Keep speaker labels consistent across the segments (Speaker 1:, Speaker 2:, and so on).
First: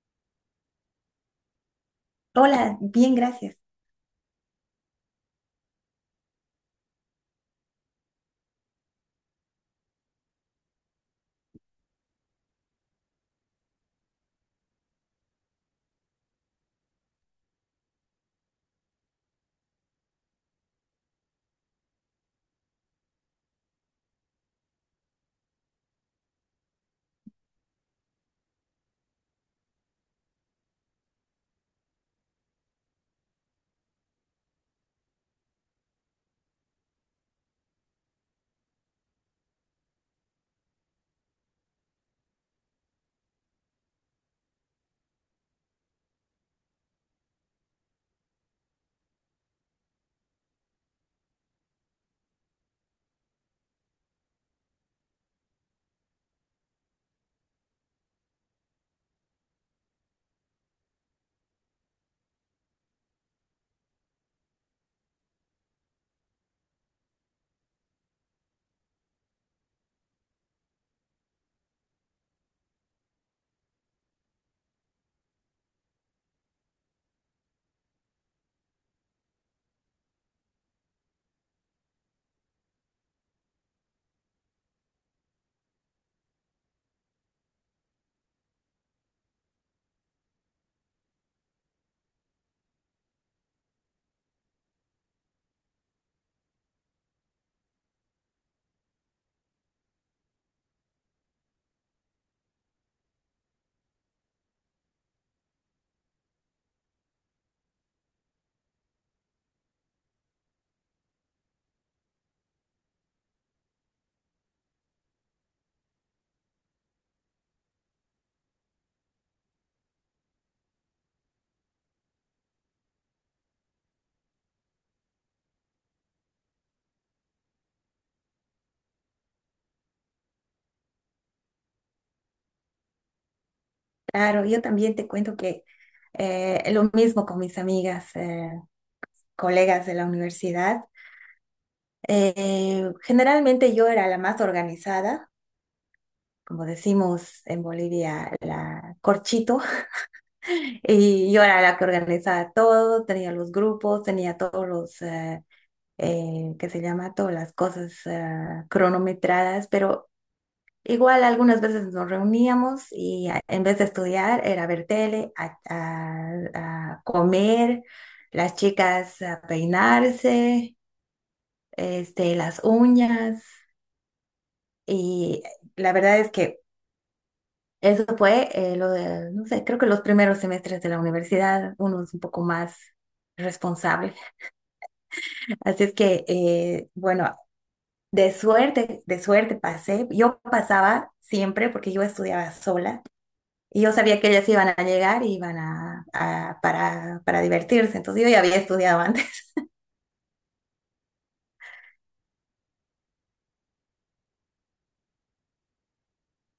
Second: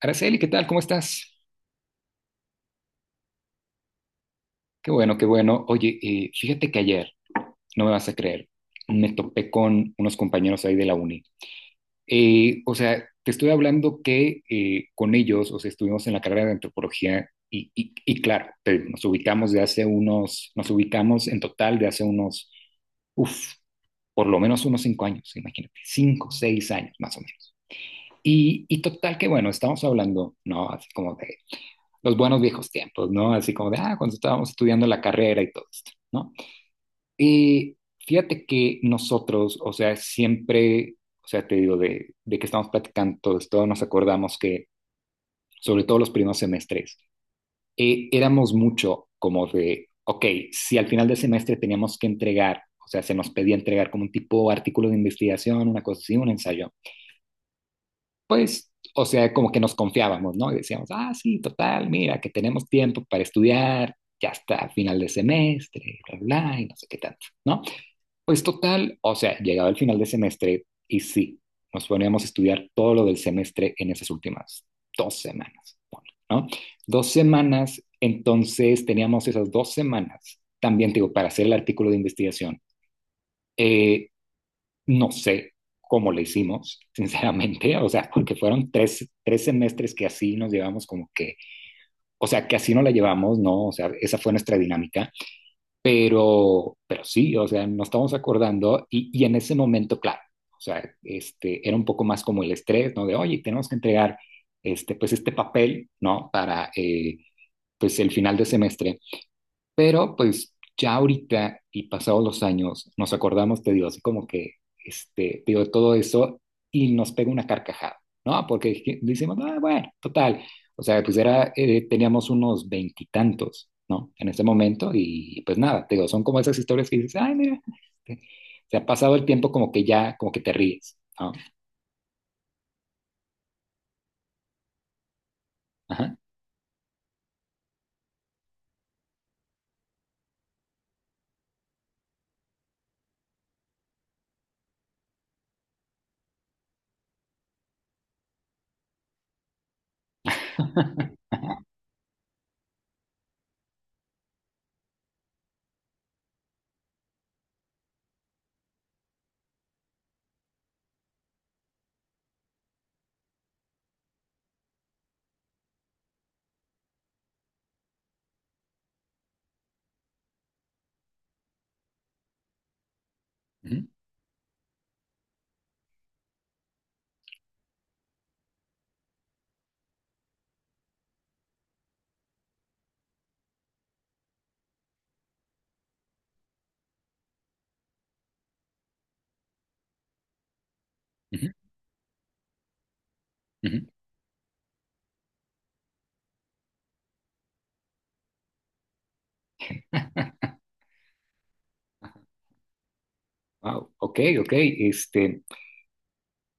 Speaker 1: Araceli, ¿qué tal? ¿Cómo estás?
Speaker 2: Hola, bien, gracias.
Speaker 1: Qué bueno, qué bueno. Oye, fíjate que ayer, no me vas a creer, me topé con unos compañeros ahí de la uni. Te estoy hablando que con ellos, o sea, estuvimos en la carrera de antropología y claro, nos ubicamos de hace unos, nos ubicamos en total de hace unos, uff, por lo menos unos 5 años, imagínate, 5, 6 años más o menos. Y total que, bueno, estamos hablando, ¿no? Así como de los buenos viejos tiempos, ¿no? Así como de, ah, cuando estábamos estudiando la carrera y todo esto, ¿no? Y fíjate que nosotros, o sea, siempre, o sea, te digo, de que estamos platicando todo esto, nos acordamos que, sobre todo los primeros semestres, éramos mucho como de, ok, si al final del semestre teníamos que entregar, o sea, se nos pedía entregar como un tipo de artículo de investigación, una cosa así, un ensayo, pues, o sea, como que nos confiábamos, ¿no? Y decíamos, ah, sí, total, mira, que tenemos tiempo para estudiar, ya está, final de semestre, bla, bla, y no sé qué tanto, ¿no? Pues total, o sea, llegaba el final de semestre y sí, nos poníamos a estudiar todo lo del semestre en esas últimas 2 semanas, ¿no? Dos semanas, entonces teníamos esas 2 semanas, también digo, para hacer el artículo de investigación, eh, no sé cómo le hicimos, sinceramente, o sea, porque fueron tres semestres que así nos llevamos como que, o sea, que así no la llevamos, ¿no? O sea, esa fue nuestra dinámica, pero sí, o sea, nos estamos acordando y en ese momento, claro, o sea, este, era un poco más como el estrés, ¿no? De, oye, tenemos que entregar, este, pues, este papel, ¿no? Para, pues, el final de semestre. Pero pues ya ahorita y pasados los años nos acordamos, te digo, así como que, este, te digo, todo eso y nos pega una carcajada, ¿no? Porque decimos, ah, bueno, total. O sea, pues era, teníamos unos veintitantos, ¿no? En ese momento y pues nada, te digo, son como esas historias que dices, ay, mira, este, se ha pasado el tiempo como que ya, como que te ríes, ¿no?
Speaker 2: Claro, yo también te cuento que
Speaker 1: Ajá.
Speaker 2: lo mismo con mis amigas, colegas de la universidad. Generalmente yo era la más organizada, como decimos en Bolivia, la corchito. Y yo era la que organizaba todo, tenía los grupos, tenía todos los, ¿qué se llama? Todas las cosas cronometradas. Pero igual algunas veces nos reuníamos y en vez de estudiar era ver tele, a comer, las chicas a peinarse, las uñas.
Speaker 1: Ujú,
Speaker 2: Y la verdad es que eso fue lo de, no sé, creo que los primeros semestres de la universidad, uno es un poco más responsable. Así es que, bueno, de suerte pasé. Yo pasaba
Speaker 1: ujú,
Speaker 2: siempre porque yo estudiaba sola. Y
Speaker 1: ujú.
Speaker 2: yo sabía que ellas iban a llegar y iban para divertirse. Entonces yo ya había estudiado antes.
Speaker 1: Wow, ok, ok. Este,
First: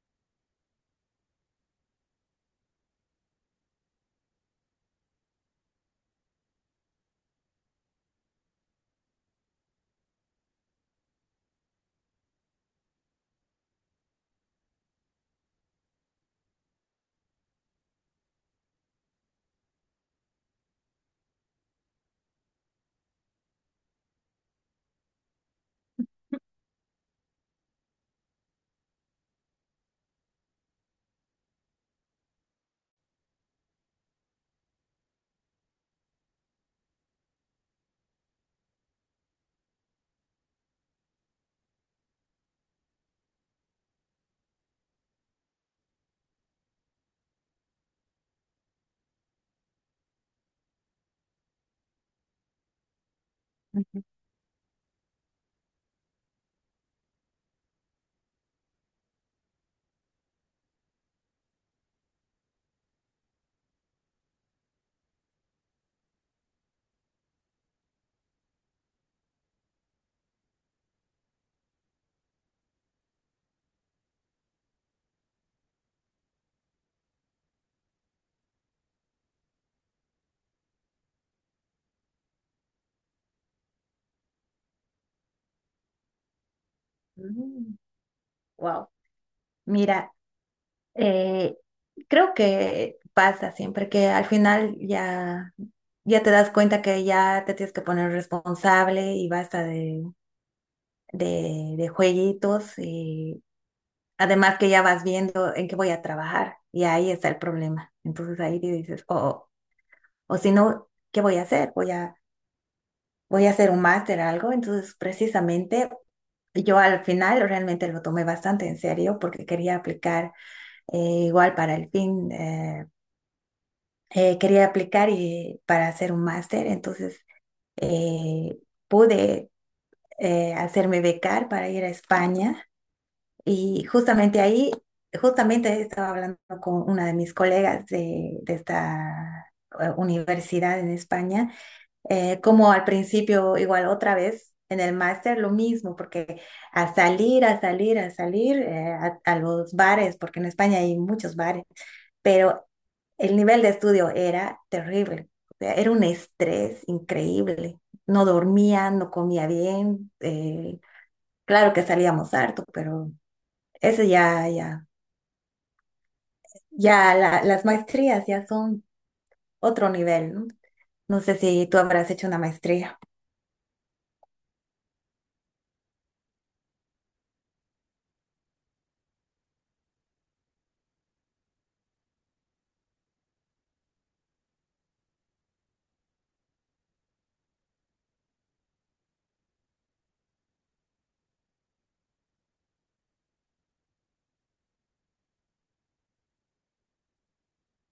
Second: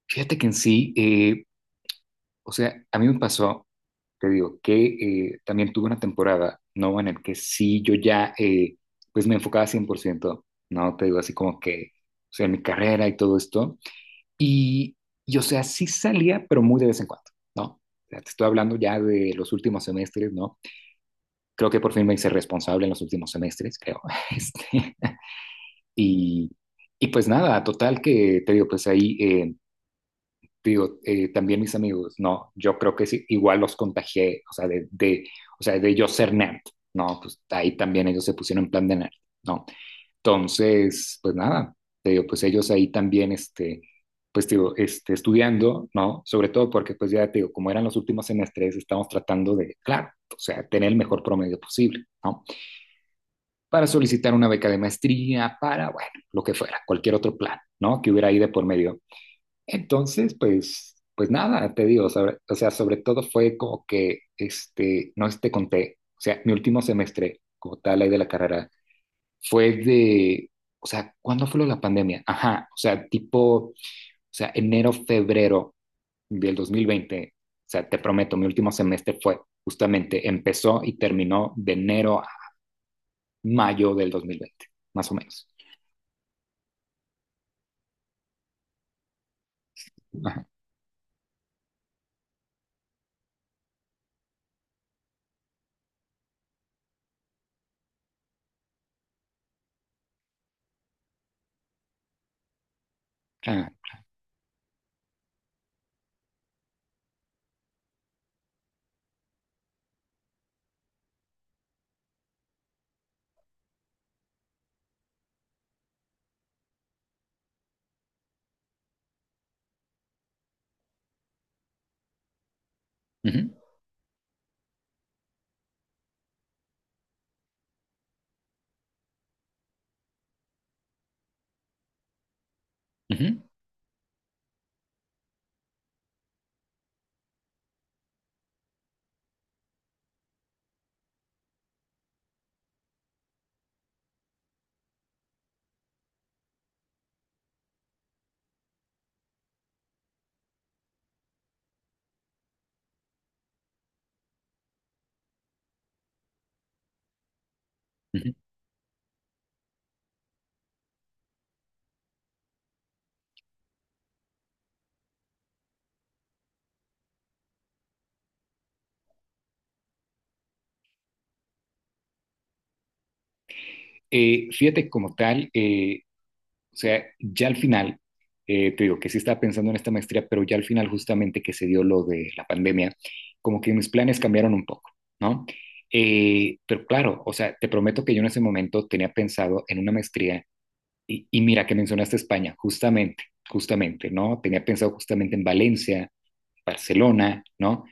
Speaker 1: fíjate que en sí, o sea, a mí me pasó, te digo, que también tuve una temporada, ¿no? En el que sí, yo ya, pues me enfocaba 100%, ¿no? Te digo, así como que, o sea, en mi carrera y todo esto. Y, y o sea, sí salía, pero muy de vez en cuando, ¿no? O sea, te estoy hablando ya de los últimos semestres, ¿no? Creo que por fin me hice responsable en los últimos semestres, creo. Este, y, y pues nada, total que, te digo, pues ahí... digo, también mis amigos, no, yo creo que sí, igual los contagié, o sea, o sea, de yo ser nerd, ¿no? Pues ahí también ellos se pusieron en plan de nerd, ¿no? Entonces, pues nada, te digo, pues ellos ahí también, este, pues digo, este, estudiando, ¿no? Sobre todo porque, pues ya te digo, como eran los últimos semestres, estamos tratando de, claro, o sea, tener el mejor promedio posible, ¿no? Para solicitar una beca de maestría, para, bueno, lo que fuera, cualquier otro plan, ¿no? Que hubiera ahí de por medio. Entonces, pues nada, te digo, o sea, sobre todo fue como que, este, no este conté, o sea, mi último semestre, como tal, ahí de la carrera, fue de, o sea, ¿cuándo fue lo de la pandemia? Ajá, o sea, tipo, o sea, enero, febrero del 2020. O sea, te prometo, mi último semestre fue justamente, empezó y terminó de enero a mayo del 2020 más o menos.
Speaker 2: Wow. Mira,
Speaker 1: Ajá,
Speaker 2: eh, creo que pasa siempre que al final ya, ya te das cuenta que ya te tienes que poner responsable y basta de, de jueguitos. Y
Speaker 1: ah,
Speaker 2: además que ya vas viendo en qué voy a trabajar y ahí está el problema. Entonces ahí dices, oh, oh, o si no, ¿qué voy a hacer? Voy a voy a hacer un máster, algo. Entonces, precisamente, yo al final realmente lo tomé bastante en serio porque quería aplicar, eh, igual para el fin,
Speaker 1: ujú,
Speaker 2: quería aplicar y, para hacer un máster. Entonces, eh, pude hacerme becar para ir a España.
Speaker 1: ujú,
Speaker 2: Y justamente ahí, justamente estaba hablando con una de mis colegas de esta universidad en España. Como al principio, igual otra vez, en el máster lo mismo, porque a salir, a salir, a salir a los bares, porque en España hay muchos bares. Pero el nivel de estudio era terrible, o sea, era un estrés increíble. No
Speaker 1: ujú.
Speaker 2: dormía, no comía bien. Eh, claro que salíamos harto, pero eso ya, ya, ya las maestrías ya son otro nivel, ¿no? No sé si tú habrás hecho una maestría.
Speaker 1: Fíjate como tal, o sea, ya al final, te digo que sí estaba pensando en esta maestría, pero ya al final justamente que se dio lo de la pandemia, como que mis planes cambiaron un poco, ¿no? Pero claro, o sea, te prometo que yo en ese momento tenía pensado en una maestría y mira que mencionaste España, justamente, justamente, ¿no? Tenía pensado justamente en Valencia, Barcelona, ¿no?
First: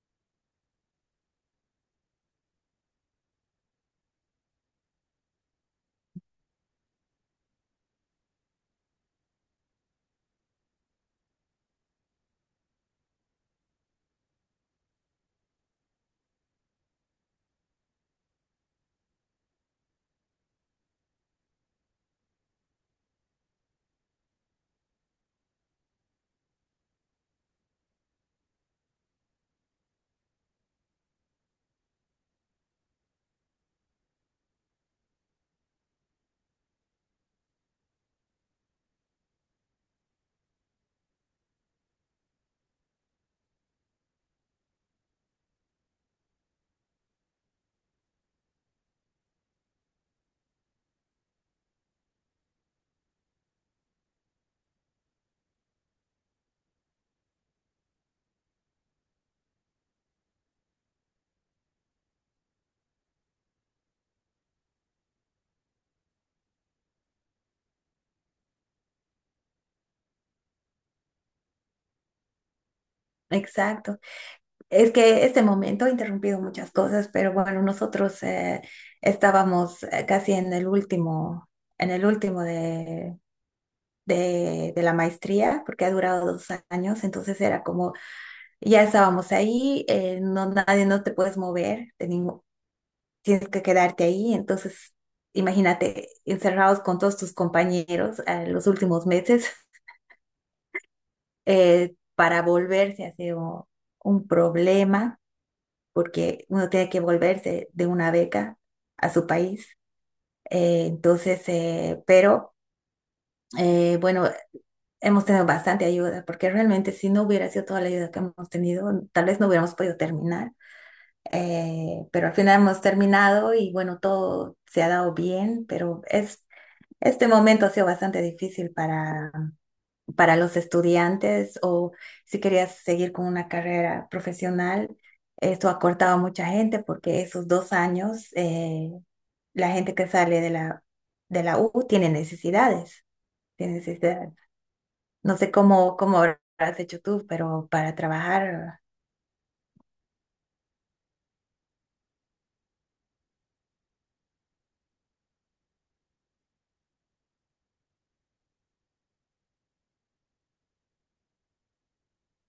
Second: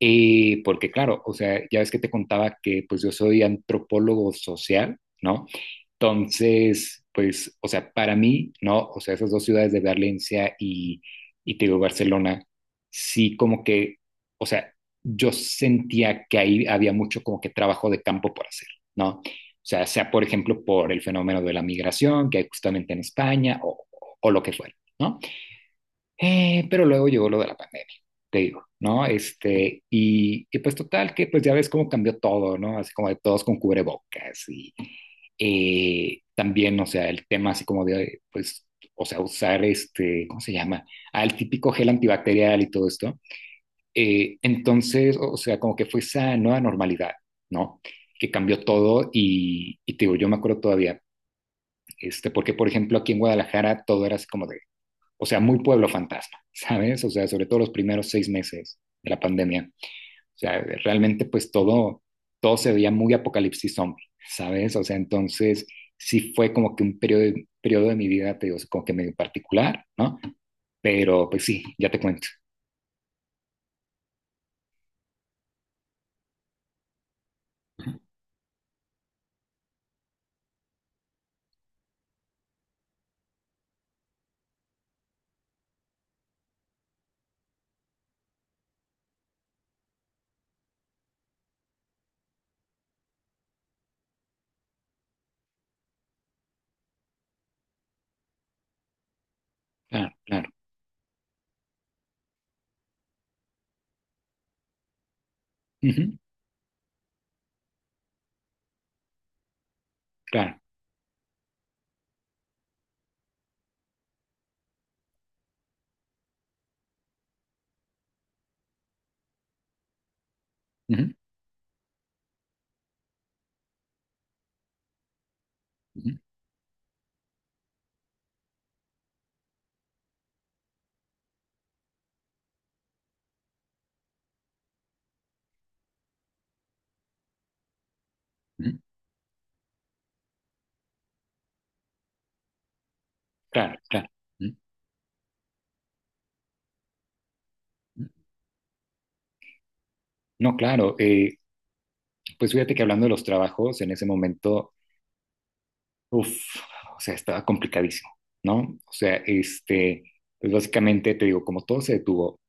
Speaker 1: Porque claro, o sea, ya ves que te contaba que pues yo soy antropólogo social, ¿no? Entonces, pues, o sea, para mí, ¿no? O sea, esas dos ciudades de Valencia y te digo, Barcelona, sí como que, o sea, yo sentía que ahí había mucho como que trabajo de campo por hacer, ¿no? O sea, sea por ejemplo por el fenómeno de la migración que hay justamente en España o lo que fuera, ¿no? Pero luego llegó lo de la pandemia, te digo, ¿no? Este, y pues total que pues ya ves cómo cambió todo, ¿no? Así como de todos con cubrebocas, también, o sea, el tema así como de, pues, o sea, usar este, ¿cómo se llama? Al típico gel antibacterial y todo esto. Entonces, o sea, como que fue esa nueva normalidad, ¿no? Que cambió todo y te digo, yo me acuerdo todavía, este, porque por ejemplo aquí en Guadalajara todo era así como de, o sea, muy pueblo fantasma, ¿sabes? O sea, sobre todo los primeros 6 meses de la pandemia, o sea, realmente pues todo se veía muy apocalipsis zombie, ¿sabes? O sea, entonces sí fue como que un periodo de mi vida, te digo, como que medio particular, ¿no? Pero pues sí, ya te cuento.
Speaker 2: Exacto. Es que este momento ha interrumpido muchas cosas, pero bueno, nosotros estábamos casi en el último de, de la maestría, porque ha durado dos años. Entonces era como, ya estábamos ahí, no, nadie, no te puedes mover, tienes que quedarte ahí. Entonces imagínate, encerrados con todos tus compañeros los últimos meses.
Speaker 1: Claro, claro.
Speaker 2: Para volverse ha sido un problema,
Speaker 1: Ujú,
Speaker 2: porque uno tiene que volverse de una beca a su país.
Speaker 1: claro.
Speaker 2: Entonces, bueno, hemos tenido bastante ayuda, porque realmente si no hubiera sido toda la ayuda que hemos tenido, tal vez no hubiéramos podido terminar.
Speaker 1: Ujú,
Speaker 2: Pero al final hemos terminado y bueno, todo se ha dado bien. Pero
Speaker 1: ujú,
Speaker 2: es, este momento ha sido bastante difícil para los estudiantes. O si querías seguir con una carrera profesional, esto acortaba a mucha gente, porque esos dos años,
Speaker 1: ujú,
Speaker 2: la gente que sale de la U tiene necesidades, tiene
Speaker 1: claro, claro.
Speaker 2: necesidades.
Speaker 1: Ujú,
Speaker 2: No sé cómo, cómo habrás hecho tú, pero para
Speaker 1: ujú.
Speaker 2: trabajar.
Speaker 1: No, claro. Pues fíjate que hablando de los trabajos, en ese momento, uff, o sea, estaba complicadísimo, ¿no? O sea, este, pues básicamente te digo, como todo se detuvo,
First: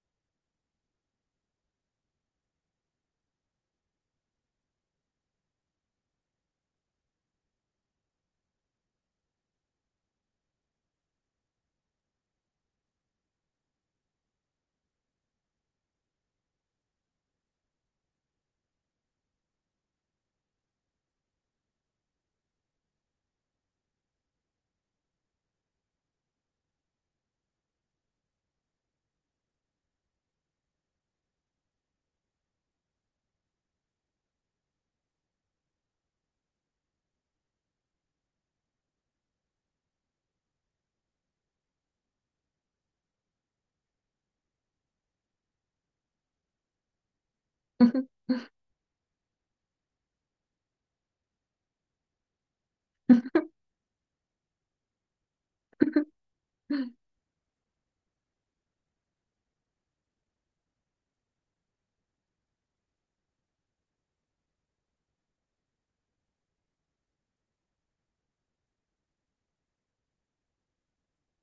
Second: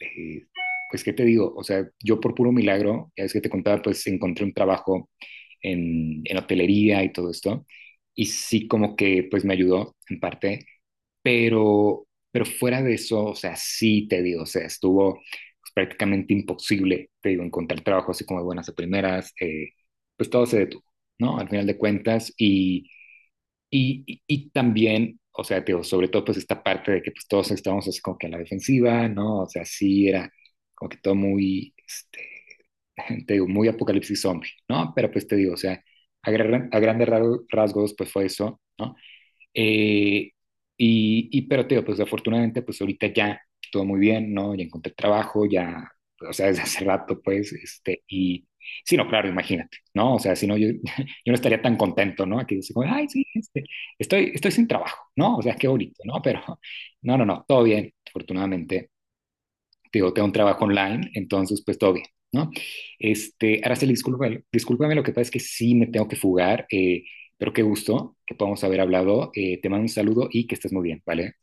Speaker 1: eh, pues, ¿qué te digo? O sea, yo por puro milagro, ya es que te contaba, pues encontré un trabajo en hotelería y todo esto, y sí como que, pues me ayudó en parte, pero fuera de eso, o sea, sí te digo, o sea, estuvo pues, prácticamente imposible, te digo, encontrar trabajo así como de buenas a primeras, pues todo se detuvo, ¿no? Al final de cuentas, y también, o sea, te digo, sobre todo pues esta parte de que pues todos estábamos así como que a la defensiva, ¿no? O sea, sí era como que todo muy, este, te digo, muy apocalipsis zombie, ¿no? Pero pues te digo, o sea, a grandes rasgos pues fue eso, ¿no? Eh, pero te digo, pues afortunadamente, pues ahorita ya todo muy bien, ¿no? Ya encontré trabajo, ya, o sea, desde hace rato, pues, este, y sí, no, claro, imagínate, ¿no? O sea, si no, yo, yo no estaría tan contento, ¿no? Aquí dice, como, ay, sí, este, estoy sin trabajo, ¿no? O sea, qué bonito, ¿no? Pero, no, no, no, todo bien, afortunadamente digo, tengo un trabajo online, entonces pues todo bien, ¿no? Este, Araceli, discúlpame, lo que pasa es que sí me tengo que fugar, pero qué gusto que podamos haber hablado. Te mando un saludo y que estés muy bien, ¿vale?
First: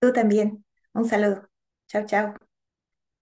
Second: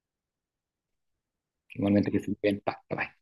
Speaker 2: Tú también. Un saludo. Chao,
Speaker 1: Igualmente que estés
Speaker 2: chao.
Speaker 1: muy bien. Bye, bye.